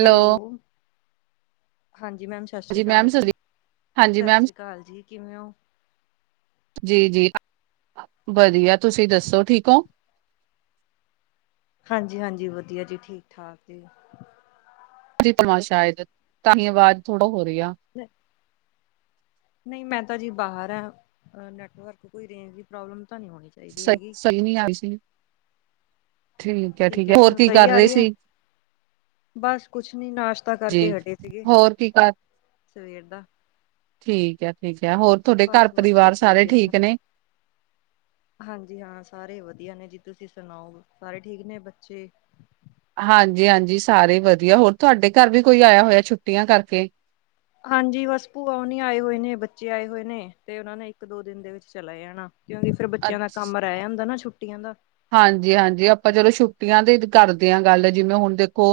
Hello! ਹਾਂਜੀ, ma'am ਜ਼ ਹਾਂਜੀ ਮੈਮ ਸਸਰੀ, ਹਾਂਜੀ ਮੈਮ ਅਕਾਲ ਜੀ! ਕਿਵੇਂ ਔ? ਜੀ-ਜੀ, ਵਧੀਆ। ਤੁਸੀਂ ਦੱਸੋ ਠੀਕ ਹੋਂ? ਹਾਂਜੀ-ਹਾਂਜੀ, ਵਧੀਆ ਜੀ। ਠੀਕ-ਠਾਕ ਜੇ। ਜੀ ਭਵਾਂ ਸ਼ਾਇਦ, ਤਾਂਹੀ ਆਵਾਜ਼ ਥੋੜਾ ਹੋ ਰਹੀ ਆ। ਹ ਨਹੀਂ, ਮੈਂ ਤਾਂ ਜੀ ਬਾਹਰ ਆ, ਨੈਟਵਰਕ, ਕੋਈ ਰੇਂਜ ਦੀ ਪ੍ਰੋਬਲਮ ਤਾਂ ਨਹੀਂ ਹੋਣੀ ਚਾਹੀਦੀ ਸਹੀ, ਹੈਗੀ। ਸਹੀ ਨੀ ਆਈ ਸੀ। ਠੀਕ ਹੈ, ਹੋਰ ਹੁਣ ਕੀ ਸਹੀ ਕਰ ਆ ਰਹੇ ਰਹੀ ਹੈ? ਸੀ ਬਸ ਕੁਛ ਨੀ ਨਾਸ਼ਤਾ ਜੀ ਕਰਕੇ ਹਟੇ ਸੀਗੇ, ਹੋਰ ਕੀ ਕਰ ਸਵੇਰ ਦਾ। ਠੀਕ ਹੈ, ਠੀਕ ਹੈ, ਹੋਰ ਤੁਹਾਡੇ ਬਸ ਵਧੀਆ ਘਰ-ਪਰਿਵਾਰ ਜੀ ਸਾਰੇ ਵਧੀਆ ਠੀਕ ਨੇ? ਹਾਂਜੀ ਹਾਂ, ਸਾਰੇ ਵਧੀਆ ਨੇ ਜੀ। ਤੁਸੀਂ ਸੁਣਾਓ, ਸਾਰੇ ਠੀਕ ਨੇ ਬੱਚੇ? ਹਾਂਜੀ-ਹਾਂਜੀ ਸਾਰੇ ਹੀ ਵਧੀਆ। ਹੋਰ, ਤੁਹਾਡੇ ਘਰ ਵੀ ਕੋਈ ਆਇਆ ਹੋਇਆ, ਛੁੱਟੀਆਂ ਕਰਕੇ? ਹਾਂਜੀ, ਬਸ ਭੂਆ ਹੁਨੀ ਆਏ ਹੋਏ ਨੇ, ਬੱਚੇ ਆਏ ਹੋਏ ਨੇ, ਤੇ ਉਹਨਾ ਨੇ ਇੱਕ-ਦੋ ਦਿਨ ਦੇ ਵਿੱਚ ਚਲੇ ਜਾਣਾਂ, ਕਿਉਂਕਿ ਫਿਰ ਬੱਚਿਆਂ ਦਾ ਕੰਮ ਰਹਿ ਜਾਂਦਾ ਨਾ ਛੁੱਟੀਆਂ ਦਾ। ਹਾਂਜੀ-ਹਾਂਜੀ, ਆਪਾਂ ਚਲੋ ਛੁੱਟੀਆਂ ਤੇ ਈ ਕਰਦੇ ਆਂ ਗੱਲ, ਜਿਵੇਂ ਹੁਣ ਦੇਖੋ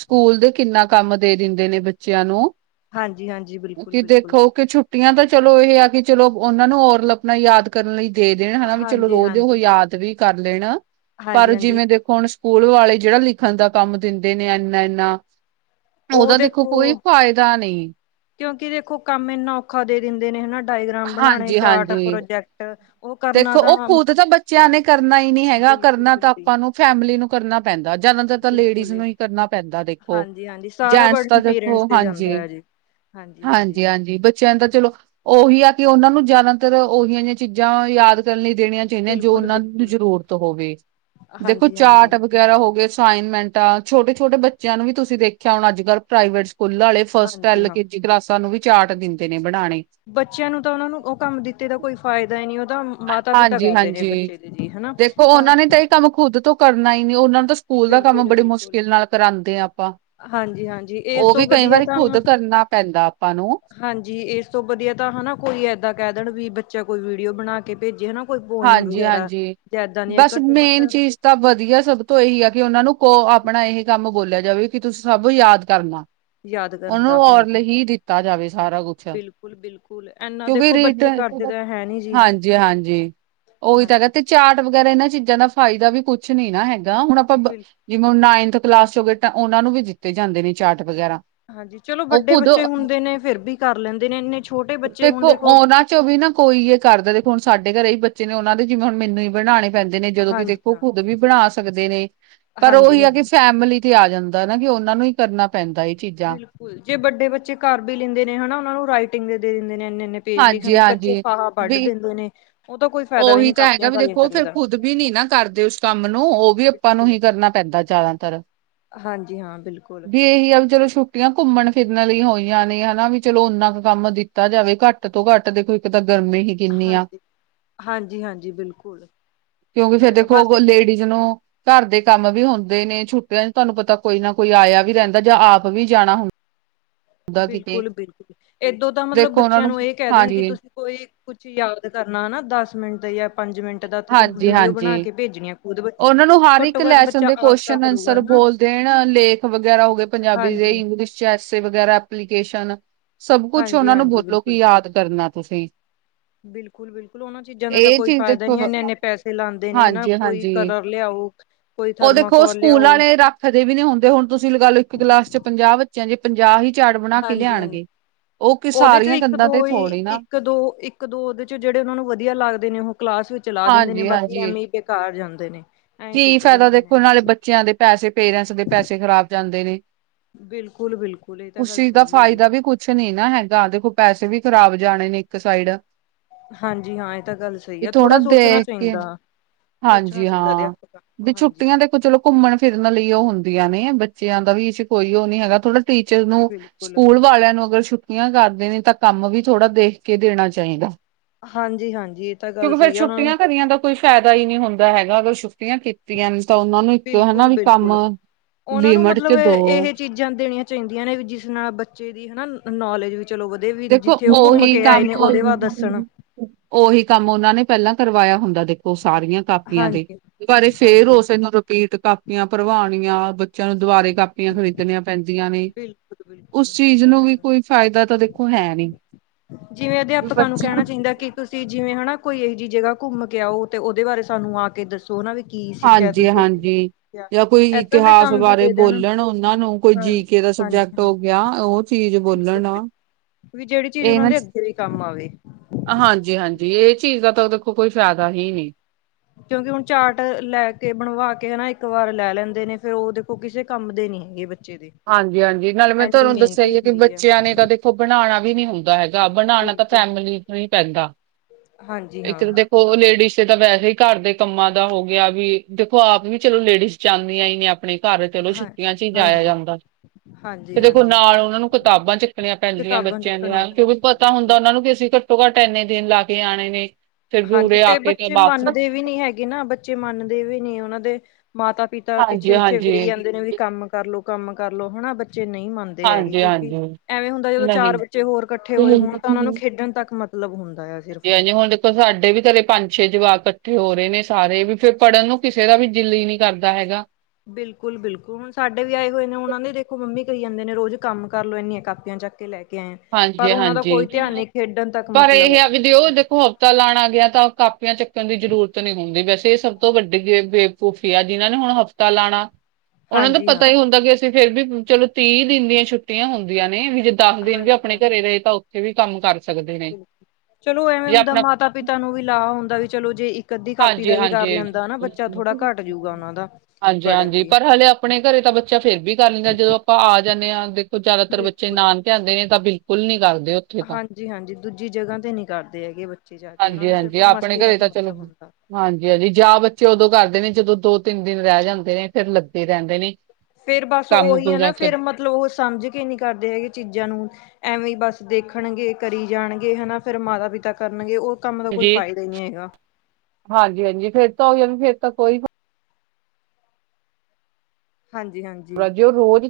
ਸਕੂਲ ਦੇ ਕਿੰਨਾ ਕੰਮ ਦੇ ਦਿੰਦੇ ਨੇ, ਬੱਚਿਆਂ ਨੂੰ। ਹਾਂਜੀ-ਹਾਂਜੀ, ਕੀ ਬਿਲਕੁਲ-ਬਿਲਕੁਲ, ਦੇਖੋ, ਕਿ ਛੁੱਟੀਆਂ ਤਾਂ ਚਲੋ ਇਹ ਆ ਕਿ, ਚਲੋ ਉਹਨਾ ਨੂੰ ਓਰਲ ਆਪਣਾ ਯਾਦ ਕਰਨ ਲਈ ਦੇ ਦੇਣ ਹਣਾ, ਵੀ ਚਲੋ ਰੋਜ਼ ਹਾਂਜੀ-ਹਾਂਜੀ, ਉਹ ਯਾਦ ਵੀ ਕਰ ਲੈਣ ਪਰ, ਹਾਂਜੀ-ਹਾਂਜੀ। ਜਿਵੇਂ ਦੇਖੋ ਹੁਣ ਸਕੂਲ ਵਾਲੇ, ਜਿਹੜਾ ਲਿਖਣ ਦਾ ਕੰਮ ਦਿੰਦੇ ਨੇ ਐਨਾ-ਐਨਾ ਉਹ ਦੇਖੋ ਫਾਇਦਾ ਨਹੀਂ। ਕਿਉਂਕਿ ਦੇਖੋ ਕੰਮ ਇੰਨਾ ਔਖਾ ਦੇ ਦਿੰਦੇ ਨੇ ਹਨ। ਹਾਂਜੀ ਹਾਂਜੀ। ਉਹ ਕਰਨਾ ਦੇਖੋ ਤਾਂ ਉਹ ਖੁਦ ਤਾਂ ਬੱਚਿਆਂ ਨੇ ਕਰਨਾ ਹੀ ਨੀ ਹੈਗਾ ਕਰਨਾ ਤਾਂ ਬਿਲਕੁਲ-ਬਿਲਕੁਲ, ਆਪਾਂ ਨੂੰ ਫੈਮਿਲੀ ਨੂੰ ਕਰਨਾ ਪੈਂਦਾ ਜਿਆਦਾਤਰ ਤਾਂ ਲੇਡੀਜ਼ ਬਿਲਕੁਲ ਈ ਨੂੰ ਹੀ ਕਰਨਾ ਪੈਂਦਾ ਦੇਖੋ ਹਾਂਜੀ-ਹਾਂਜੀ ਸਾਰਾ ਜੈਂਟਸ ਤਾਂ। ਬਰਡਨ ਪੇਰੈਂਟਸ ਦੇਖੋ ਤੇ ਜਾਂਦਾ ਹਾਂਜੀ ਹੈ ਜੀ। ਹਾਂਜੀ-ਹਾਂਜੀ, ਹਾਂਜੀ ਹਾਂਜੀ ਮੈਂ ਕਿਹਾ ਤਾਂ ਚਲੋ ਉਹੀ ਆ ਕਿ ਉਹਨਾਂ ਨੂੰ ਜ਼ਿਆਦਾਤਰ ਉਹੀ ਜਿਹੀਆਂ ਚੀਜ਼ਾਂ ਯਾਦ ਕਰਨ ਲਈ ਦੇਣੀਆਂ ਦੇ ਜੋ ਉਹਨਾਂ ਦੀ ਬਿਲਕੁਲ-ਬਿਲਕੁਲ, ਜ਼ਰੂਰਤ ਹੋਵੇ ਦੇਖੋ ਹਾਂਜੀ-ਹਾਂਜੀ, ਚਾਟ ਹਾਂਜੀ ਵਗੈਰਾ ਹੋ ਗਏ ਅਸਾਈਨਮੈਂਟ ਆ ਛੋਟੇ ਛੋਟੇ ਬੱਚਿਆਂ ਨੂੰ ਵੀ ਤੁਸੀਂ ਦੇਖਿਆ ਹੁਣ ਅੱਜ ਕੱਲ੍ਹ ਪ੍ਰਾਈਵੇਟ ਸਕੂਲਾਂ ਵਾਲੇ ਹਾਂਜੀ ਫਸਟ ਹਾਂਜੀ ਐਲ ਹਾਂ। ਕੇ ਜੀ ਗਲਾਸਾਂ ਨੂੰ ਵੀ ਚਾਰਟ ਦਿੰਦੇ ਨੇ ਬਣਾਉਣੇ ਬੱਚਿਆਂ ਨੂੰ ਤਾਂ ਉਹਨਾਂ ਨੂੰ ਉਹ ਕੰਮ ਦਿੱਤੇ ਦਾ ਕੋਈ ਫਾਇਦਾ ਹੀ ਨਹੀਂ ਉਹਦਾ ਮਾਤਾ ਪਿਤਾ ਕਰਦੇ ਨੇ ਹਾਂਜੀ-ਹਾਂਜੀ। ਬੱਚੇ ਦੇ ਜੀ ਹਨਾ ਦੇਖੋ ਤਾਂ ਉਹਨਾਂ ਨੇ ਇਹ ਕੰਮ ਖੁਦ ਤੋਂ ਕਰਨਾ ਹੀ ਨਹੀਂੀ ਉਹਨਾਂ ਨੂੰ ਤਾਂ ਸਕੂਲ ਦਾ ਕੰਮ ਬੜੀ ਬਿਲਕੁਲ-ਬਿਲਕੁਲ, ਮੁਸ਼ਕਿਲ ਨਾਲ ਕਰਾਉਂਦੇ ਹਾਂ ਆਪਾਂ ਹਾਂਜੀ-ਹਾਂਜੀ, ਇਸ ਉਹ ਤੋਂ ਵੀ ਕਈ ਵਧੀਆ ਵਾਰੀ ਤਾਂ ਖੁਦ ਕਰਨਾ ਪੈਂਦਾ ਆਪਾਂ ਨੂੰ ਹਾਂਜੀ ਇਸ ਤੋਂ ਵਧੀਆ ਤਾਂ ਹਨਾ ਕੋਈ ਇਦਾਂ ਕਹਿ ਦੇਣ ਵੀ ਬੱਚਾ ਕੋਈ ਵੀਡੀਓ ਬਣਾ ਕੇ ਭੇਜੇ ਹਨਾ ਕੋਈ ਪੋਇਮ ਵਗੈਰਾ ਹਾਂਜੀ-ਹਾਂਜੀ। ਇਦਾਂ ਨੀ ਹੈ ਬਸ ਘੱਟੋ ਘੱਟ ਮੇਨ ਚੀਜ਼ ਤਾਂ ਵਧੀਆ ਸਭ ਤੋਂ ਇਹੀ ਆ ਕਿ ਉਹਨਾਂ ਨੂੰ ਕੋ ਆਪਣਾ ਇਹ ਹੀ ਕੰਮ ਬੋਲਿਆ ਜਾਵੇ ਕਿ ਤੁਸੀਂ ਸਭ ਯਾਦ ਕਰਨਾ ਯਾਦ ਕਰਨ ਦਾ ਉਹਨੂੰ ਔਰਲ ਹਾਂਜੀ ਹੀ ਦਿੱਤਾ ਜਾਵੇ ਸਾਰਾ ਕੁਛ ਬਿਲਕੁਲ ਬਿਲਕੁਲ ਇਨਾ ਕਿਉਂਕਿ ਦੇਖੋ ਬੱਚੇ ਰੀਟਨ ਕਰਦੇ ਤਾਂ ਹੈ ਨੀ ਜੀ ਹਾਂਜੀ ਹਾਂਜੀ। ਉਹੀ ਤਾਂ ਹੈਗਾ ਹਾਂਜੀ ਤੇ ਚਾਟ ਵਗੈਰਾ ਇਹਨਾਂ ਚੀਜ਼ਾਂ ਦਾ ਫਾਇਦਾ ਵੀ ਕੁਛ ਨੀ ਨਾ ਹੈਗਾ ਹੁਣ ਆਪਾਂ ਬਿਲ ਜਿਵੇਂੁ ਨਾਈਨਥ ਕਲਾਸ ਚ ਹੋ ਗਏ ਉਹਨਾਂ ਨੂੰ ਵੀ ਦਿੱਤੇ ਜਾਂਦੇ ਨੇ ਚਾਰਟ ਵਗੈਰਾ ਹਾਂਜੀ ਚਲੋ ਉਹ ਵੱਡੇ ਬੱਚੇ ਖੁਦ ਹੁੰਦੇ ਨੇ ਫਿਰ ਵੀ ਕਰ ਲੈਂਦੇ ਨੇ ਇੰਨੇ ਛੋਟੇ ਬੱਚੇ ਹੁਣ ਦੇਖੋ ਵੀ ਨਾ ਕੋਈ ਇਹ ਕਰਦਾ ਦੇਖੋ ਹੁਣ ਸਾਡੇ ਘਰੇ ਹੀ ਬੱਚੇ ਨੇ ਉਹਨਾਂ ਦੇ ਜਿਵੇਂ ਹੁਣ ਮੈਨੂੰ ਹੀ ਬਣਾਉਣੇ ਪੈਂਦੇ ਨੇ ਜਦੋਂ ਕਿ ਹਾਂਜੀ ਦੇਖੋ ਹਾਂ ਖੁੱਦ ਵੀ ਬਣਾ ਸਕਦੇ ਨੇ ਪਰ ਹਾਂਜੀ ਉਹੀ ਹੈ ਕਿ ਹਾਂਜੀ ਫੈਮਿਲੀ ਆ ਜਾਂਦਾ ਨਾ ਕਿ ਉਹਨਾ ਨੂੰ ਹੀ ਕਰਨਾ ਪੈਂਦਾ ਚੀਜ਼ਾਂ ਬਿਲਕੁਲ ਜੇ ਵੱਡੇ ਬੱਚੇ ਘਰ ਵੀ ਲੈਂਦੇ ਨੇ ਹਨਾ ਉਹ ਨੂੰ ਰਾਈਟਿੰਗ ਦੇ ਦਿੰਦੇ ਨੇ ਇੰਨੇ ਇਨੇ ਪੇਜ ਲਿਖਣ ਬੱਚੇ ਹਾਂਜੀ-ਹਾਂਜੀ ਫਾਹ ਵੱਢ ਵੀ ਦਿੰਦੇ ਨੇ ਉਹ ਤਾਂ ਕੋਈ ਫਾਇਦਾ ਵੀ ਉਹੀ ਨੀ ਤਾਂ ਹੈਗਾ ਕਾਪੀਆਂ ਵੀ ਕਾਲੀਆਂ ਦੇਖੋ ਕਰੇ ਫੇਿਰ ਦਾ ਖੁਦ ਵੀ ਨੀ ਨਾ ਕਰਦੇ ਉਸ ਕੰਮ ਨੂੰ ਉਹ ਵੀ ਆਪਾਂ ਨੂੰ ਬਿਲਕੁਲ ਹੀ ਕਰਨਾ ਪੈਂਦਾ ਜ਼ਿਆਦਾਤਰ ਹਾਂਜੀ ਹਾਂ ਬਿਲਕੁਲ ਵੀ ਇਹੀ ਆ ਵੀ ਚਲੋ ਸ਼ੁੱਕ। ਛੁੱਟੀਆਂ ਘੁੰਮਣ ਫਿਰਨ ਲਈ ਹੋਈਆਂ ਨੇ ਹਨਾ ਵੀ ਚਲੋ ਓਨਾ ਕੁ ਕੰਮ ਦਿੱਤਾ ਜਾਵੇ ਘੱਟ ਤੋਂ ਘੱਟ ਦੇਖੋ ਇੱਕ ਤਾਂ ਗਰਮੀ ਹੀ ਕਿੰਨੀ ਆ ਹਾਂਜੀ, ਹਾਂਜੀ, ਹਾਂਜੀ ਬਿਲਕੁਲ ਕਿਉਂਕਿ ਇਹ ਫੇਰ ਤਾਂ ਹੈਗਾ ਬਸ ਦੇਖੋ ਲੇਡੀਜ਼ ਨੂੰ ਘਰ ਦੇ ਕੰਮ ਵੀ ਹੁੰਦੇ ਨੇ ਛੁੱਟਿਆਂ ਚ ਤੁਹਾਨੂੰ ਪਤਾ ਕੋਈ ਨਾ ਕੋਈ ਆਇਆ ਵੀ ਰਹਿੰਦਾ ਜਾਂ ਆਪ ਵੀ ਜਾਣਾ ਹੁੰਦਾ। ਕਿਤੇ ਬਿਲਕੁਲ, ਬਿਲਕੁਲ ਏਦੋਂ ਤਾਂ ਮਤਲਬ ਦੇਖੋ ਉਹਨਾਂ ਬੱਚਿਆਂ ਨੂੰ ਇਹ ਕਹਿ ਦੇਣ ਕਿ ਹਾਂਜੀ ਤੁਸੀਂ ਕੋਈ ਕੁਛ ਯਾਦ ਕਰਨਾ ਨਾ ਦਸ ਮਿੰਟ ਦਾ ਜਾਂ ਪੰਜ ਮਿੰਟ ਦਾ ਤੇ ਤੂੰ ਹਾਂਜੀ ਵੀਡੀਓ ਬਣਾ ਹਾਂਜੀ ਕੇ ਭੇਜਣੀਆਂ। ਉਹਨਾਂ ਨੂੰ ਹਰ ਇੱਕ ਲੈਸਨ ਦੇ ਤਾਂ ਕੁਸ਼ਚਨ ਕਰੂਗਾ ਆਂਸਰ ਹਨਾ ਬੋਲਦੇਣ ਲੇਖ ਵਗੈਰਾ ਹੋ ਗਏ। ਪੰਜਾਬੀ ਹਾਂਜੀ ਦੇ ਇੰਗਲਿਸ਼ ਚ ਐੇ ਵਗੈਰਾ ਐਪਲੀਕੇਸ਼ਨ, ਸਭ ਕੁਛ ਹਾਂਜੀ ਉਹਨਾ ਨੂੰ ਹਾਂਜੀ ਬੋਲੋ ਕਿ ਬਿਲਕੁਲ ਯਾਦ ਕਰਨਾ ਤੁਸੀਂ, ਬਿਲਕੁਲ, ਬਿਲਕੁਲ ਉਹਨਾਂ ਚੀਜ਼ਾਂ ਦਾ ਤਾਂ ਇਹ ਕੋਈ ਚੀਜ਼ ਫਾਇਦਾ ਦੇਖੋ ਨਹੀਂੀ ਇਨੇ ਇੰਨੇ ਪੈਸੇ ਲਾਉਦੇ ਨੇ ਹਨਾ ਹਾਂਜੀ ਕੋਈ। ਹਾਂਜੀ ਕਲਰ ਲਿਆਊ ਉਹ ਦੇਖੋ ਸਕੂਲ ਵਾਲੇ ਰੱਖਦੇ ਵੀ ਨੀ ਹੁੰਦੇ ਹੁਣ ਤੁਸੀਂ ਲਗਾ ਲਓ ਇੱਕ ਕਲਾਸ ਚ ਪੰਜਾਬ ਚ ਜੇ ਪੰਜਾਹ ਹੀ ਚਾਟ ਬਣਾ ਕੇ ਹਾਂਜੀ ਹਾਂਜੀ ਲਿਆਉਣਗੇ। ਉਹਦੇ ਚੋਂ ਇੱਕ ਦੋ ਹੀ ਨਾ ਇੱਕ ਦੋ ਇੱਕ, ਇਕ ਦੋ ਚ ਜਿਹੜੇ ਉਹ ਨੂੰ ਵਧੀਆ ਲੱਗਦੇ ਨੇ ਉਹ ਕਲਾਸ ਵਿਚ ਲਾ ਦਿੰਦੇ ਨੇ ਹਾਂਜੀ ਬਾਕੀ ਐ ਹਾਂਜੀ ਬੇਕਾਰ ਜਾਂਦੇ ਨੇ, ਐਂ ਕੀ ਸੁੱਟ ਫਾਇਦਾ ਦਿੰਦੇ ਨੇ ਦੇਖੋ, ਉਹ ਨਾਲੇ ਬੱਚਿਆਂ ਦੇ ਪੈਸੇ ਪੇਰੈਂਟਸ ਦੇ ਪੈਸੇ ਖ਼ਰਾਬ ਜਾਂਦੇ ਨੇ, ਬਿਲਕੁਲ, ਬਿਲਕੁਲ ਇਹ ਤਾਂ ਉਸ ਗੱਲ ਚੀਜ਼ ਦਾ ਸਹੀ ਹੈ ਜੀ। ਫਾਇਦਾ ਵੀ ਕੁਛ ਨ ਨਹੀਂ ਨਾ ਹੈਗਾ, ਦੇਖੋ ਪੈਸੇ ਵੀ ਖ਼ਰਾਬ ਜਾਣੇ ਨੇ ਇੱਕ ਸਾਈਡ, ਹਾਂਜੀ ਹਾਂ ਇਹ ਤਾਂ ਗੱਲ ਸਹੀ ਵੀ ਆ ਥੋੜਾ ਥੋੜ੍ਹਾ ਸੋਚਣਾ ਦੇਖ ਕੇ ਚਾਹੀਦਾ ਸੋਚਣਾ ਹਾਂਜੀ ਚਾਹੀਦਾ ਹਾਂ ਅਧਿਆਪਕਾਂ ਵੀ ਨੂੰ। ਹਾਂਜੀ ਛੁੱਟੀਆਂ ਦੇਖੋ ਚਲੋ ਘੁੰਮਣ ਫਿਰਨ ਲਈ ਉਹ ਹੁੰਦੀਆਂ ਨੇ ਬੱਚਿਆਂ ਦਾ ਵੀ ਇਸ ਕੋਈ ਉਹ ਨੀ ਹੈਗਾ ਥੋੜਾ ਟੀਚਰ ਨੂੰ ਬਿਲਕੁਲ ਸਕੂਲ ਵਾਲਿਆਂ ਨੂੰ ਅਗਰ ਛੁੱ ਛੁੱਟੀਆਂ ਕਾਰਦੇ ਨੇ ਤਾਂ ਕੰਮ ਵੀ ਥੋੜਾ ਦੇਖ ਕੇ ਦੇਣਾ ਚਾਹੀੰਦਾ ਹਾਂਜੀ-ਹਾਂਜੀ, ਇਹ ਤਾਂ ਗੱਲ ਸਹੀ ਆ ਓਨਾਂ ਨੂੰ ਕਰੀਆਂ ਦਾ ਕੋਈ ਫਾਇਦਾ ਈ ਨੀ ਹੁੰਦਾ ਹੈਗਾ, ਅਗਰ ਛੁੱਟੀਆਂ ਕੀਤ ਤੀਆਂ ਨੇ ਤਾਂ ਉਹਨਾ ਨੂੰ ਇੱਕ ਹਨਾ ਬਿਲਕੁਲ ਵੀ ਕੰਮ ਬਿਲਕੁਲ ਲਿਮਿਟ ਚ ਦੋ। ਜਾਂ ਦੇਣੀਆਂ ਚਾਈਦੀਆਂ ਨੇ, ਵੀ ਜਿਸ ਨਾਲ ਬੱਚੇ ਦੀ ਹਨਾ ਨੌਲੇਜ ਵਿੱਚ ਚਲੋ ਵਧੇ ਵੀ ਦੇਖੋ ਜਿੱਥੇ ਉਹ ਘੁੰਮ ਕੇ ਆਏ ਨੇ, ਉਹਦੇ ਵਾਦ ਦੱਸਣ। ਓਹੀ ਕੰਮ ਓਨਾਂ ਨੇ ਪਹਿਲਾਂ ਕਰਵਾਇਆ ਹੁੰਦਾ ਦੇਖ ਓ ਸਾਰੀਆਂ ਕਾਪੀਆਂ ਦੇ ਹਾਂਜੀ ਬਾਰੇ ਫੇਰ ਹਾਂਜੀ ਹਾਂਜੀ ਉਸੇਨੂੰ ਕਾਪੀਆਂ ਭਰਵਾਣੀਆਂ, ਬੱਚੇਆਂ ਨੂੰ ਦੁਬਾਰੇ ਕਾਪੀਆਂ ਖਰੀਦਨੀਆਂ ਪੈਂਦੀਆਂ ਨੇ, ਬਿਲਕੁਲ-ਬਿਲਕੁਲ ਉਸ ਇਹ ਚੀਜ਼ ਤਾਂ ਨੂੰ ਵੀ ਹੈਗਾ। ਕੋਈ ਫਾਏਦਾ ਤਾਂ ਦ ਜਿਵੇਂ ਅਧੇਆਪਕਾਂ ਨੂੰ ਬੱਚੇ ਕਹਿਣਾ ਚਾਈਂਦਾ ਕੇ ਤੁਸੀਂ ਜਿਵੇਂ ਹਨਾ, ਕੋਈ ਇਹ ਜੀ ਜਗਾ ਘੁੰਮ ਕੇ ਆਓ ਤੇ ਉਹਦੇ ਬਾਰੇ ਸਾਨੂੰ ਆ ਕੇ ਦੱਸੋ। ਨਾ ਵੀ ਕੀ ਸਿੱਖਿਆ ਤੁਸੀਂ ਉੱਥੇ ਕੀ ਹਾਂਜੀ-ਹਾਂਜੀ। ਸਿੱਖਿਆ। ਜਾਂ ਕੋਈ ਏਦਾਂ ਦੇ ਇਤਿਹਾਸ ਕੰਮ ਵੀ ਬਾਰੇ ਦੇ ਦੇਣ ਬੋਲਣ ਓਨਾਂ ਨੂੰ, ਕੋਈ ਹਾਂ ਜੀ ਕੇ ਦਾ ਹਾਂਜੀ-ਹਾਂਜੀ ਸਬਜੈਕਟ ਹੋ ਗਿਆ, ਉਹ ਚੀਜ਼ ਬੋਲਣ ਆ। ਬਿਲਕੁਲ-ਬਿਲਕੁਲ ਵੀ ਜਿਹੜੀ ਚੀਜ਼ ਉਹਨਾਂ ਦੇ ਅੱਗੇ ਵੀ ਕੰਮ ਆਵੇ। ਹਾਂਜੀ-ਹਾਂਜੀ, ਇਹ ਚੀਜ਼ ਦਾ ਤਾਂ ਦੇਖੋ ਕੋਈ ਫ਼ਾਇਦਾ ਹੀ ਨੀ। ਕਿਉਂਕਿ, ਹੁਣ ਚਾਟ ਲੈ ਕੇ ਬਣਵਾ ਕੇ ਹਨਾ, ਇੱਕ ਵਾਰ ਲੈ ਲੈਂਦੇ ਨੇ ਫੇਰ ਉਹਦੇ ਉਹ ਕਿਸੇ ਕੰਮ ਦੇ ਨੀ ਹੈਗੇ ਬੱਚੇ ਦੇ। ਹਾਂਜੀ-ਹਾਂਜੀ, ਨਾਲੇ ਮੈਂ ਇੰਨੀ ਤੁਹਾਨੂੰ ਮਿਹਨਤ ਦੱਸਿਆ ਵੀ ਈ ਕੇ, ਹੁੰਦੀ ਹੈ ਬੱਚਿਆਂ ਨੇ ਤਾਂ ਦੇਖੋ ਬਣਾਉਣਾ ਵੀ ਨੀ ਹੁੰਦਾ ਹੈਗਾ। ਬਣਾਣਾ ਤਾਂ ਬਿਲਕੁਲ ਫੈਮਲੀ ਨੂੰ ਹੀ ਪੈਂਦਾ, ਹਾਂਜੀ ਹਾਂ ਇਥਰ ਦੇਖੋ ਓ ਲੇਡੀਜ਼ ਤਾਂ ਵੈਹੇ ਹੀ ਘਰ ਦੇ ਕੰਮਾਂ ਦਾ ਹੋ ਗਿਆ, ਵੀ ਦੇਖੋ ਆਪ ਵੀ ਚਲੋ ਲੇਡੀਜ਼ ਜਾਂਦੀਆਂ ਈ ਨੇ ਆਪਣੇ ਘਰ ਚਲੋ ਹਾਂ ਛੁੱਟੀਆਂ ਚੀ ਜਾਇਆ ਜਾਂਦਾ। ਤੇ ਦੇਖੋ ਹਾਂਜੀ-ਹਾਂਜੀ-ਹਾਂਜੀ ਨਾਲ ਉਹਨਾਂ ਨੂੰ ਕਿਤਾਬਾਂ ਚੱਕਣੀਆਂ ਪੈਂਦੀਆਂ ਕਿਤਾਬਾਂ ਬੱਚਿਆਂ ਚੱਕਣੀਆਂ ਦੀਆਂ, ਕਿਉਂਕਿ ਪੈਂਦੀਆਂ ਜੀ ਪਤਾ ਹੁੰਦਾ ਬਿਲਕੁਲ ਉਹਨਾਂ ਨੂੰ ਕਿ ਅਸੀਂ ਘੱਟੋ-ਘਟ ਐਂਨੇ ਦਿਨ ਲਾ ਕੇ ਆਣੇ ਨੇ। ਫਿਰ ਵੀ ਹਾਂਜੀ ਉਰੇ ਆ ਤੇ ਕੇ ਬੱਚੇ ਵਾਪਸ ਮੰਨਦੇ ਵੀ ਵੀ ਨੀ ਹੈਗੇ ਨਾ, ਬੱਚੇ ਮੰਨਦੇ ਵੀ ਨੀ ਉਹਨਾਂ ਦੇ ਮਾਤਾ ਪਿਤਾ ਪਿੱਛੇ ਪਿੱਛੇ ਹਾਂਜੀ-ਹਾਂਜੀ, ਫਿਰੀ ਜਾਂਦੇ ਨੇ ਵੀ ਕੰਮ ਕਰਲੋ ਕੰਮ ਕਰਲੋ ਹਨਾ, ਬੱਚੇ ਨਹੀਂ ਮੰਨਦੇ ਹੈਗੇ ਕਿਉਂਕਿ ਹਾਂਜੀ-ਹਾਂਜੀ ਐਵੇਂ ਹੁੰਦਾ ਜਦੋਂ ਚਾਰ ਨਹੀਂ ਬੱਚੇ ਹੋਰ ਕੱਠੇ ਹੋਏ ਹੋਣ ਤਾਂ ਉਹਨਾਂ ਨੂੰ ਹਾਂਜੀ ਖੇਡਣ ਤੱਕ ਮਤਲਬ ਹੁੰਦਾ ਆ ਸਿਰਫ ਹਾਂਜੀ ਹੁਣ ਦੇਖੋ ਸਾਡੇ ਵੀ ਘਰੇ ਪੰਜ ਛੇ ਜਵਾਕ ਕੱਠੇ ਹੋ ਰਹੇ ਨੇ ਸਾਰੇ, ਵੀ ਫੇਰ ਪੜ੍ਹਨ ਨੂੰ ਕਿਸੇ ਦਾ ਵੀ ਦਿਲ ਈ ਨੀ ਕਰਦਾ ਹੈਗਾ। ਬਿਲਕੁਲ-ਬਿਲਕੁਲ, ਹੁਣ ਸਾਡੇ ਵੀ ਆਏ ਹੋਏ ਨੇ ਉਹਨਾਂ ਨੇ ਦੇਖੋ ਮੰਮੀ ਕਈ ਜਾਂਦੇ ਨੇ ਰੋਜ਼ ਕੰਮ ਕਰ ਲਓ ਏਨੀਆਂ ਕਾਪੀਆਂ ਚੈਕ ਲੈ ਕੇ ਆਏ ਆਂ, ਪਰ ਹਾਂਜੀ ਉਹਨਾਂ ਦਾ ਹਾਂਜੀ ਕੋਈ ਧਿਆਨ ਨਹੀਂ ਖੇਡਣ ਤੱਕ ਮਤਲਬ ਐ। ਓ ਦੇਖੋ ਤਾਂ ਲਾਣਾ ਗਿਆ ਤਾਂ ਕਾਪੀਆਂ ਚੱਕਣ ਦੀ ਜ਼ਰੂਰਤ ਨਹੀਂ ਹੁੰਦੀ, ਵੈਸੇ ਇਹ ਸਭ ਤੋਂ ਵੱਡੀ ਬੇਵ ਬੇਵਕੂਫੀ ਆ ਜਿਨਾਂ ਨੇ ਹੁਣ ਹ ਤਾਂ ਲਾਣਾ ਉਹਨਾਂ ਨੂੰ ਹਾਂਜੀ ਹਾਂ ਪਤਾ ਹੀ ਹੁੰਦਾ ਕਿ ਅਸੀਂ ਫੇਰ ਵੀ ਚਲੋ, ਤੀਹ ਦਿਨ ਦੀਆਂ ਛੁੱਟੀਆਂ ਹੁੰਦੀਆਂ ਨੇ ਵੀ ਜੇ ਦੱਹ ਦਿਨ ਵੀ ਆ ਹਾਂਜੀ ਆਪਣੇ ਹਾਂਜੀ ਘਰੇ ਰਹੇ ਤਾਂ ਉੱਥੇ ਵੀ ਕੰਮ ਕਰ ਸਕਦੇ ਨੇ, ਜੇ ਆਪਣਾ ਓਨਾਂ ਨੂ ਵੀ ਲਾ ਹੁੰਦਾ ਵੀ ਚਲੋ ਜੇ ਇੱਕ ਅੱਧੀ ਕਾਪੀ ਦਾ ਹਾਂਜੀ ਵੀ ਕਰ ਲੈਂਦਾ ਨਾ ਬੱਚਾ, ਥੋੜਾ ਘੱਟ ਹਾਂਜੀ ਜੂਗਾ ਉਹਨਾ ਦਾ ਬੜਨ ਹਾਂਜੀ-ਹਾਂਜੀ ਵੀ ਪਰ ਹਾਲੇ ਆਪਣੇ ਘਰੇ ਤਾਂ ਬੱਚਾ ਫੇਰ ਵੀ ਕਰ ਲੈਂਦਾ ਜਦੋਂ ਆਪਾਂ ਆ ਜਾਂਨੇ ਆ ਦੇਖੋ ਜਿਆਦਾਤਰ ਬੱਚੇ ਬਿਲਕੁਲ ਨਾਨ ਲਿਆਂਦੇ ਨੇ ਤਾਂ ਬਿਲਕੁਲ ਨੀ ਕਰਦੇ ਉੱਥੇ ਤਾਂ ਹਾਂਜੀ-ਹਾਂਜੀ, ਦੂਜੀ ਜਗਾ ਤੇ ਨਹੀਂ ਕਰਦੇ ਹੈਗੇ ਬੱਚੇ ਜਾ ਕੇ, ਉਹਨਾਂ ਨੂੰ ਸਿਰਫ਼ ਹਾਂਜੀ-ਹਾਂਜੀ ਆਪਣੇ ਮਸਤੀ ਘਰੇ ਤੱਕ ਤਾਂ ਚਲੋ ਮਤਲਬ ਹੁੰਦਾ। ਹਾਂਜੀ-ਹਾਂਜੀ, ਜਾ ਬੱਚੇ ਉਦੋਂ ਕਰਦੇ ਨੇ ਜਦੋਂ ਦੋ-ਤਿੰਨ ਦਿਨ ਰਹਿ ਜਾਂਦੇ ਨੇ ਫੇਰ ਲੱਦੇ ਰਹਿੰਦੇ ਨੇ। ਫੇਰ ਬਸ ਕੰਮ ਓਹੀ ਹੈ ਨਾ, ਪੂਰਾ ਕਰ ਫੇਰ ਮਤਲਬ ਉਹ ਸਮਝ ਕੇ ਨਹੀਂ ਕਰਦੇ ਹੈਗੇ ਚੀਜ਼ਾਂ ਨੂੰ ਐਵੇਂ ਈ ਬਸ ਦੇਖਣਗੇ ਕਰੀ ਜਾਣਗੇ ਹਨਾ, ਫੇਰ ਮਾਤਾ-ਪਿਤਾ ਕਰਨਗੇ ਉਹ ਕੰਮ ਦਾ ਕੋਈ ਜੀ ਫਾਇਦਾ ਈ ਨਹੀਂ ਹੈਗਾ। ਹਾਂਜੀ-ਹਾਂਜੀ, ਫੇਰ ਤਾਂ ਓਹੀ ਹੈ ਫੇਰ ਤਾਂ ਕੋਈ ਹਾਂਜੀ-ਹਾਂਜੀ। ਰਜਿਓ ਰੋਜ਼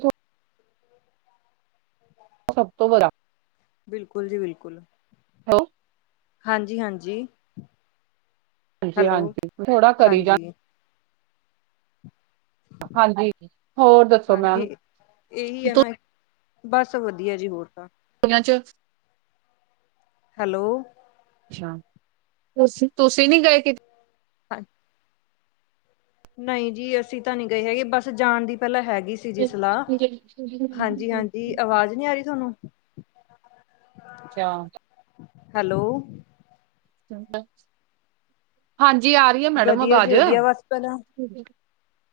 ਥੋੜਾ ਸਭ ਤੋਂ ਬੜਾ ਬਿਲਕੁਲ ਜੀ ਬਿਲਕੁਲ [unintelligible] ਹਾਂਜੀ ਹਾਂਜੀ, ਹੈਲੋ ਹਾਂਜੀ-ਹਾਂਜੀ ਥੋੜਾ ਕਰੀ ਜਾ ਹਾਂਜੀ ਹਾਂਜੀ, ਹੋਰ ਦੱਸੋ ਮੈਮ ਹਾਂਜੀ ਇਹੀ ਹੈ ਨਾ, ਬਸ ਵਧੀਆ ਜੀ ਹੋਰ ਤਾਂ ਛੁੱਟੀਆਂ ਚ ਹੈਲੋ ਅੱਛਾ, ਤੁਸੀ, ਤੁਸੀਂ ਨੀ ਗਏ ਕਿਤੇ ਹਾਂਜੀ ਨਹੀਂ ਜੀ, ਅਸੀਂ ਤਾਂ ਨਹੀਂ ਗਏ ਹੈਗੇ, ਬਸ ਜਾਣ ਦੀ ਪਹਿਲਾਂ ਹੈਗੀ ਸੀ। ਜੀ ਕਿਤੇ ਸਲਾਹ, ਹਾਂਜੀ ਹਾਂਜੀ, ਆਵਾਜ਼ ਨਹੀਂ ਆ ਰਹੀ ਤੁਹਾਨੂੰ ਕਯਾ ਹੈਲੋ ਹਾਂਜੀ, ਆ ਰਹੀ ਐ, ਮੈਡਮ ਵਧੀਆ ਜੀ ਆਵਾਜ਼ ਵਧੀਆ ਬਸ ਪਹਿਲਾਂ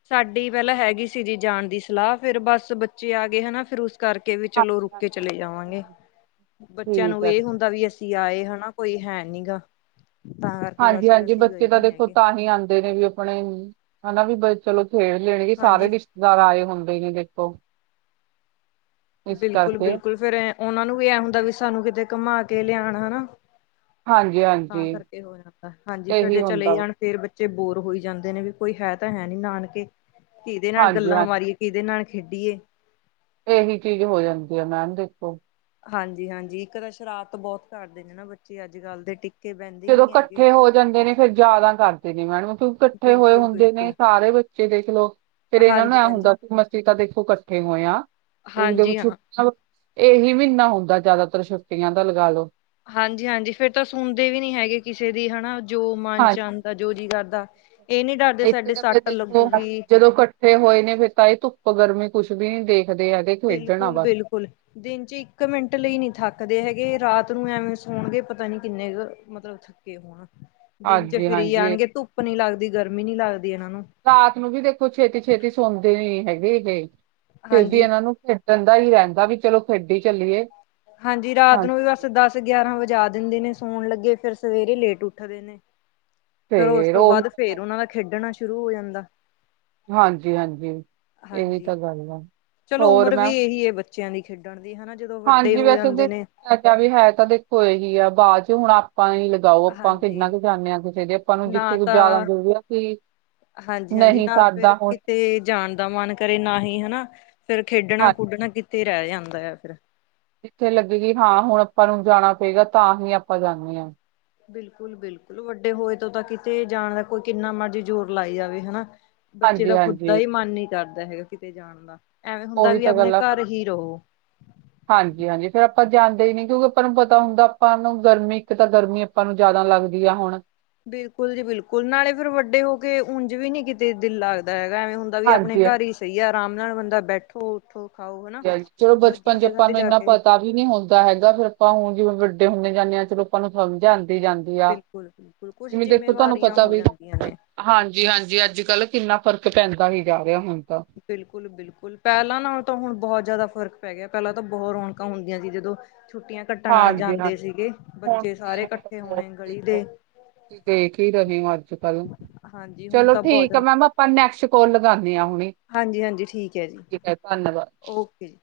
ਸਾਡੀ ਪਹਿਲਾਂ ਹੈਗੀ ਸੀ ਜੀ ਜਾਣ ਦੀ ਸਲਾਹ, ਫੇਰ ਬਸ ਬੱਚੇ ਆ ਗਏ ਹੈਨਾ, ਫਿਰ ਉਸ ਕਰਕੇ ਵੀ ਚਲੋ ਹਾਂਜੀ ਰੁਕ ਕੇ ਹਾਂਜੀ, ਚਲੇ ਜਾਵਾਂਗੇ, ਬੱਚਿਆਂ ਠੀਕ ਨੂੰ ਹੈ। ਇਹੀ ਹੁੰਦਾ, ਵੀ ਅਸੀਂ ਦੀ ਆਏ ਹੈਨਾ, ਕੋਈ ਹੈ ਨੀ ਗਾ ਤਾਂ ਕਰਕੇ ਹਾਂਜੀ ਬਸ ਫਿਰ ਹਾਂਜੀ, ਅਸੀਂ ਬੱਚੇ ਗਏ ਤਾਂ ਨੀ ਦੇਖੋ ਹੈਗੇ ਤਾਂ ਹੀ ਆਉਂਦੇ ਨੇ ਵੀ ਔ ਆਪਣੇ ਹੈਨਾ, ਵੀ ਬੀ ਚਲੋ ਖੇਡ ਲੈਣਗੇ, ਸਾਰੇ ਹਾਂਜੀ ਰਿਸ਼ਤੇਦਾਰ ਆਏ ਹੁੰਦੇ ਨੇ ਦੇਖੋ। ਇਸ ਬਿਲਕੁਲ ਕਰਕੇ। ਬਿਲਕੁਲ, ਫੇਰ ਐ ਉਹਨਾਂ ਨੂੰ ਵੀ ਇਹ ਹੁੰਦਾ, ਵੀ ਸਾਨੂੰ ਕਿਤੇ ਘੁੰਮਾ ਕੇ ਲਿਆਉਣ ਹੈਨਾ। ਹਾਂਜੀ ਹਾਂਜੀ ਤਾਂ ਕਰਕੇ ਹੋ ਜਾਂਦਾ, ਹਾਂਜੀ ਫੇਰ ਇਹੀ ਜੇ ਚਲੇ ਈ ਹੁੰਦਾ ਜਾਣ ਫੇਰ ਬੱਚੇ ਬੋਰ ਹੋਈ ਜਾਂਦੇ ਨੇ, ਵੀ ਕੋਈ ਹੈ ਤਾਂ ਹੈ ਨੀ ਨਾਨਕੇ, ਕਿਹਦੇ ਨਾਲ ਹਾਂਜੀ ਗੱਲਾਂ ਹਾਂਜੀ, ਮਾਰੀਏ। ਕੀਹਦੇ ਨਾਲ ਖੇਡੀਏ ਇਹੀ ਚੀਜ਼ ਹੋ ਜਾਂਦੀ ਹੈ, ਮੈਡਮ ਦੇਖੋ ਹਾਂਜੀ ਹਾਂਜੀ, ਇੱਕ ਤਾਂ ਸ਼ਰਾਰਤ ਬਹੁਤ ਕਰਦੇ ਨੇ ਨਾ ਬੱਚੇ ਅੱਜ ਕੱਲ੍ਹ ਦੇ, ਟਿਕ ਜਦੋਂ ਇਕੱਠੇ ਹੋ ਜਾਂਦੇ ਨੇ, ਫੇਰ ਜ਼ਿਆਦਾ ਕਰਦੇ ਨੇ ਮੈਡਮ ਤੂੰ ਇਕੱਠੇ ਹੋਏ ਬਿਲਕੁਲ ਹੁੰਦੇ ਨੇ ਬਿਲਕੁਲ ਸਾਰੇ ਬੱਚੇ ਦੇਖਲੋ, ਫੇਰ ਇਹਨਾਂ ਨੂੰ ਹਾਂਜੀ ਐ ਹਾਂਜੀ ਹੁੰਦਾ ਸੀ ਤਾਂ ਦੇਖੋ ਇਕੱਠੇ ਹੋਏ ਆ, ਤੇ ਦੇਖੋ ਹਾਂਜੀ ਛੁੱ ਹਾਂ ਇਹੀ ਮਹੀਨਾ ਹੋਊਗਾ ਜ਼ਿਆਦਾਤਰ ਛੁੱਟਿਆਂ ਦਾ, ਲਗਾ ਲੋ। ਹਾਂਜੀ ਹਾਂਜੀ, ਫੇਰ ਤਾਂ ਸੁਣਦੇ ਵੀ ਨੀ ਹੈਗੇ ਕਿਸੇ ਦੀ, ਹੈਨਾ। ਜੋ ਮਨ ਚ ਆਉਂਦਾ, ਜੋ ਹਾਂਜੀ ਜੀ ਕਰਦਾ, ਇਹ ਨੀ ਡਰਦੇ, ਇੱਥੇ ਸਾਡੇ ਤਾਂ ਫਿਰ ਸੱਟ ਦੇਖੋ ਲੱਗੂਗੀ। ਜਦੋਂ ਇਕੱਠੇ ਹੋਏ ਨੇ, ਫਿਰ ਤਾਂ ਇਹ ਧੁੱਪ ਗਰਮੀ ਕੁੱਛ ਵੀ ਨੀ ਦੇਖਦੇ ਹੈਗੇ। ਖੇਡਣਾ ਬਸ ਬਿਲਕੁਲ-ਬਿਲਕੁਲ। ਦਿਨ ਚ ਇੱਕ ਮਿੰਟ ਲਈ ਨੀ ਥੱਕਦੇ ਹੈਗੇ, ਰਾਤ ਨੂੰ ਐਵੇਂ ਸੌਣਗੇ, ਪਤਾ ਨੀ ਕਿੰਨੇ ਕੁ ਮਤਲਬ ਥੱਕੇ ਹੋਣ, ਦਿਨ ਚ ਹਾਂਜੀ ਫਿਰ ਹਾਂਜੀ ਇਹ ਆਣਗੇ, ਤਾਂ। ਧੁੱਪ ਨੀ ਲੱਗਦੀ ਗਰਮੀ ਨੀ ਲੱਗਦੀ ਇਹਨਾਂ ਨੂੰ। ਰਾਤ ਨੂੰ ਵੀ ਦੇਖੋ, ਛੇਤੀ ਛੇਤੀ ਸੌਣਦੇ ਨੀ ਹੈਗੇ ਏਹ, ਫਿਰ ਵੀ ਹਾਂਜੀ ਇਹਨਾਂ ਨੂੰ ਖੇਡਣਦਾ ਦਾ ਹੀ ਰਹਿੰਦਾ, ਵੀ ਚਲੋ ਖੇਡੀ ਚੱਲੀਏ। ਹਾਂਜੀ ਰਾਤ ਨੂੰ ਵੀ ਹਾਂਜੀ ਬਸ ਦਸ ਗਿਆਰਾਂ ਵਜੇ ਦਿੰਦੇ ਨੇ ਸੋਣ ਲੱਗੇ, ਫੇਰ ਸਵੇਰੇ ਲੇਟ ਉੱਠਦੇ ਨੇ। ਫੇਰ ਉਸ ਤੋਂ ਉਹੀ ਬਾਅਦ, ਤਾਂ ਹੈ ਫੇਰ ਉਹਨਾ ਦਾ ਖੇਡਣਾ ਸ਼ੁਰੂ ਹੋ ਜਾਂਦਾ। ਹਾਂਜੀ-ਹਾਂਜੀ, ਇਹੀ ਹਾਂਜੀ ਤਾਂ ਗੱਲ ਐ, ਚਲੋ ਹੋਰ ਉਮਰ ਵੀ ਮੈਂਡਮ ਇਹੀ ਹੈ ਬੱਚਿਆਂ ਦੀ ਖੇਡਣ ਦੀ, ਹੈਨਾ ਜਦੋਂ ਵੱਡੇ ਹੋ ਜਾਂਦੇ ਨੇ। ਮੈਂ ਕੇਹਾਆ ਵੀ ਹੈ ਤਾਂ ਦੇਖੋ ਇਹੀ ਐ, ਬਾਅਦ ਚ ਹੁਣ ਆਪਾਂ ਨ ਲੱ। ਅਉ ਆਪਾਂ ਇੰਨਾ ਹਾਂਜੀ ਕੁ ਜਾਂਨੇ ਆਂ, ਕਿਸੇ ਦੇ ਆਪਾਂ ਨੂੰ ਨਾ ਜਿੱਥੇ ਕੁ ਜ਼ਿਆਦਾ ਤਾਂ ਜ਼ਰੂਰੀ। ਹਾਂਜੀ-ਹਾਂਜੀ, ਨਹੀਂ ਨਾ ਫਿਰ ਸਰਦਾ ਹੁਣ ਕਿਤੇ ਜਾਣ ਦਾ ਮਨ ਕਰੇ ਨਾ ਹੀ ਹੈਨਾ, ਫਿਰ ਖੇਡਣਾ ਹਾਂਜੀ ਕੁਡਣਾ। ਤੇ ਰਹਿ ਜਾਂਦਾ ਐ ਫਿਰ। ਜਿੱਥੇ ਲੱਗੇਗੀ, ਹਾਂ ਹੁਣ ਆਪਾਂ ਨੂੰ ਜਾਣਾ ਪਏਗਾ, ਤਾਂ ਹੀ ਆਪਾਂ ਜਾਂਨੇ ਹਾਂ ਬਿਲਕੁਲ ਬਿਲਕੁਲ, ਵੱਡੇ ਹੋਏ ਤੋਂ ਤਾਂ ਕਿਤੇ ਜਾਣ ਦਾ, ਕੋਈ ਕਿੰਨਾ ਮਰਜ਼ੀ ਜ਼ੋਰ ਲਾਈ ਜਾਵੇ, ਹੈਨਾ ਬੱਚੇ ਹਾਂਜੀ, ਦਾ ਖੁਦ ਦਾ ਹਾਂਜੀ ਹੀ ਮਨ ਨੀ ਕਰਦਾ ਹੈਗਾ, ਕਿਤੇ ਜਾਣ ਦਾ ਐਵੇਂ ਹੁੰਦਾ ਉਹੀ ਵੀ ਤਾਂ ਆਪਣੇ ਗੱਲ ਐ ਘਰ ਹੀ ਰਹੋ ਹਾਂਜੀ-ਹਾਂਜੀ। ਫੇਰ ਆਪਾਂ ਜਾਂਦੇ ਹੀ ਨਹੀਂ। ਕਿਉਂਕਿ ਆਪਾਂ ਨੂੰ ਪਤਾ ਹੁੰਦਾ ਆਪਾਂ ਨੂੰ ਗਰਮੀ ਇੱਕ ਤਾਂ ਗਰਮੀ। ਆਪਾਂ। ਨੂੰ। ਜਿਆਦਾ। ਲੱਗਦੀ। ਹਾਂ। ਬਿਲਕੁਲ। ਜੀ। ਬਿਲਕੁਲ। ਨਾਲੇ। ਫਿਰ। ਵੱਡੇ। ਹੋ। ਕੇ। ਉਂਝ। ਵੀ। ਨੀ। ਕਿਤੇ। ਦਿਲ। ਲੱਗਦਾ। ਹੈਗਾ। ਐਵੇਂ। ਹ। ਉਹ। ਵੀ। ਆਪਣੇ। ਹਾਂਜੀ ਘਰ। ਹੀ। ਸਹੀ। ਹੈ। ਆਰਾਮ। ਨਾਲ। ਬੰਦਾ। ਬੈਠੋ। ਠੋ। ਖਾਓ। ਹਨਾ। ਚਲੋ ਦੂਜੀ। ਬਚਪਨ ਚ ਜਗ੍ਹਾ। ਆਪਾਂ ਤੇ। ਨੂੰ ਜਾ। ਇੰਨਾ ਕੇ ਪਤਾ ਵੀ। ਨੀ। ਹੁੰਦਾ। ਹੈਗਾ। ਫੇਰ। ਆਪਾਂ। ਹੁਣ। ਜਿਵੇਂ। ਵੱਡੇ। ਹੁੰਦੇ। ਜਾਂਦੇ। ਹਾਂ। ਚ। ਲੋਕਾਂ। ਨੂੰ। ਸਮਝ। ਆਂਉਦੇ। ਜਾਂਦੇ। ਵਧੀਆ। ਬਿਲਕੁਲ-ਬਿਲਕੁਲ ਕੁਛ ਜਿਵੇਂ। ਦੇਖੋ। ਤੁਹਾਨੂੰ। ਜਿੰਮੇਵਾਰੀਆਂ ਪਤਾ। ਹੋ ਜਾਂਦੀਆਂ ਵੀਗਾ। ਨੇ ਹਾਂਜੀ। ਹਾਂਜੀ। ਅੱਜ। ਕੱਲ। ਕਿੰਨਾ। ਫ਼ਰਕ। ਪੈਂਦਾ। ਹੀ। ਜਾ। ਰਿਹਾ। ਹੁਣ। ਤਾਂ। ਬਿਲਕੁਲ -ਬਿਲਕੁਲ ਪਹਿਲਾਂ ਨਾਲ ਤਾਂ ਹੁਣ ਬਹੁਤ ਜ਼ਿਆਦਾ ਫ਼ਰਕ ਪੈ ਗਿਆ ਪਹਿਲਾਂ ਤਾਂ ਬਹੁਤ ਰੌਣਕਾਂ ਹੁੰਦੀਆਂ ਸੀ ਜਦੋਂ। ਛੁੱਟੀਆਂ। ਕੱਟਣ। ਆ ਹਾਂਜੀ ਜਾਂਦੇ। ਹਾਂਜੀ ਸੀਗੇ। ਬੱਚੇ। ਸਾਰੇ। ਇਕੱਠੇ। ਹੋਣੇ। ਗਲੀ। ਦੇ। ਤੁ। ਦੇਖ। ਹੀ। ਰਹੇ। ਹੋ। ਅੱਜ। ਕੱਲ। ਹਾਂਜੀ ਹੁਣ ਚਲੋ। ਤਾਂ ਬਹੁਤ ਠੀਕ। ਆ। ਜ਼ਿਆਦਾ ਮੈਮ। ਆਪਾਂ। ਨੈਕਸਟ। ਕੋਲ। ਲਗਾਉਂਦੇ। ਹਾਂ। ਹੁਣੇ। ਹਾਂਜੀ-ਹਾਂਜੀ। ਠੀਕ। ਹੈ। ਜੀ। ਠੀਕ ਧੰਨਵਾਦ ਓਕੇ। ਜੀ।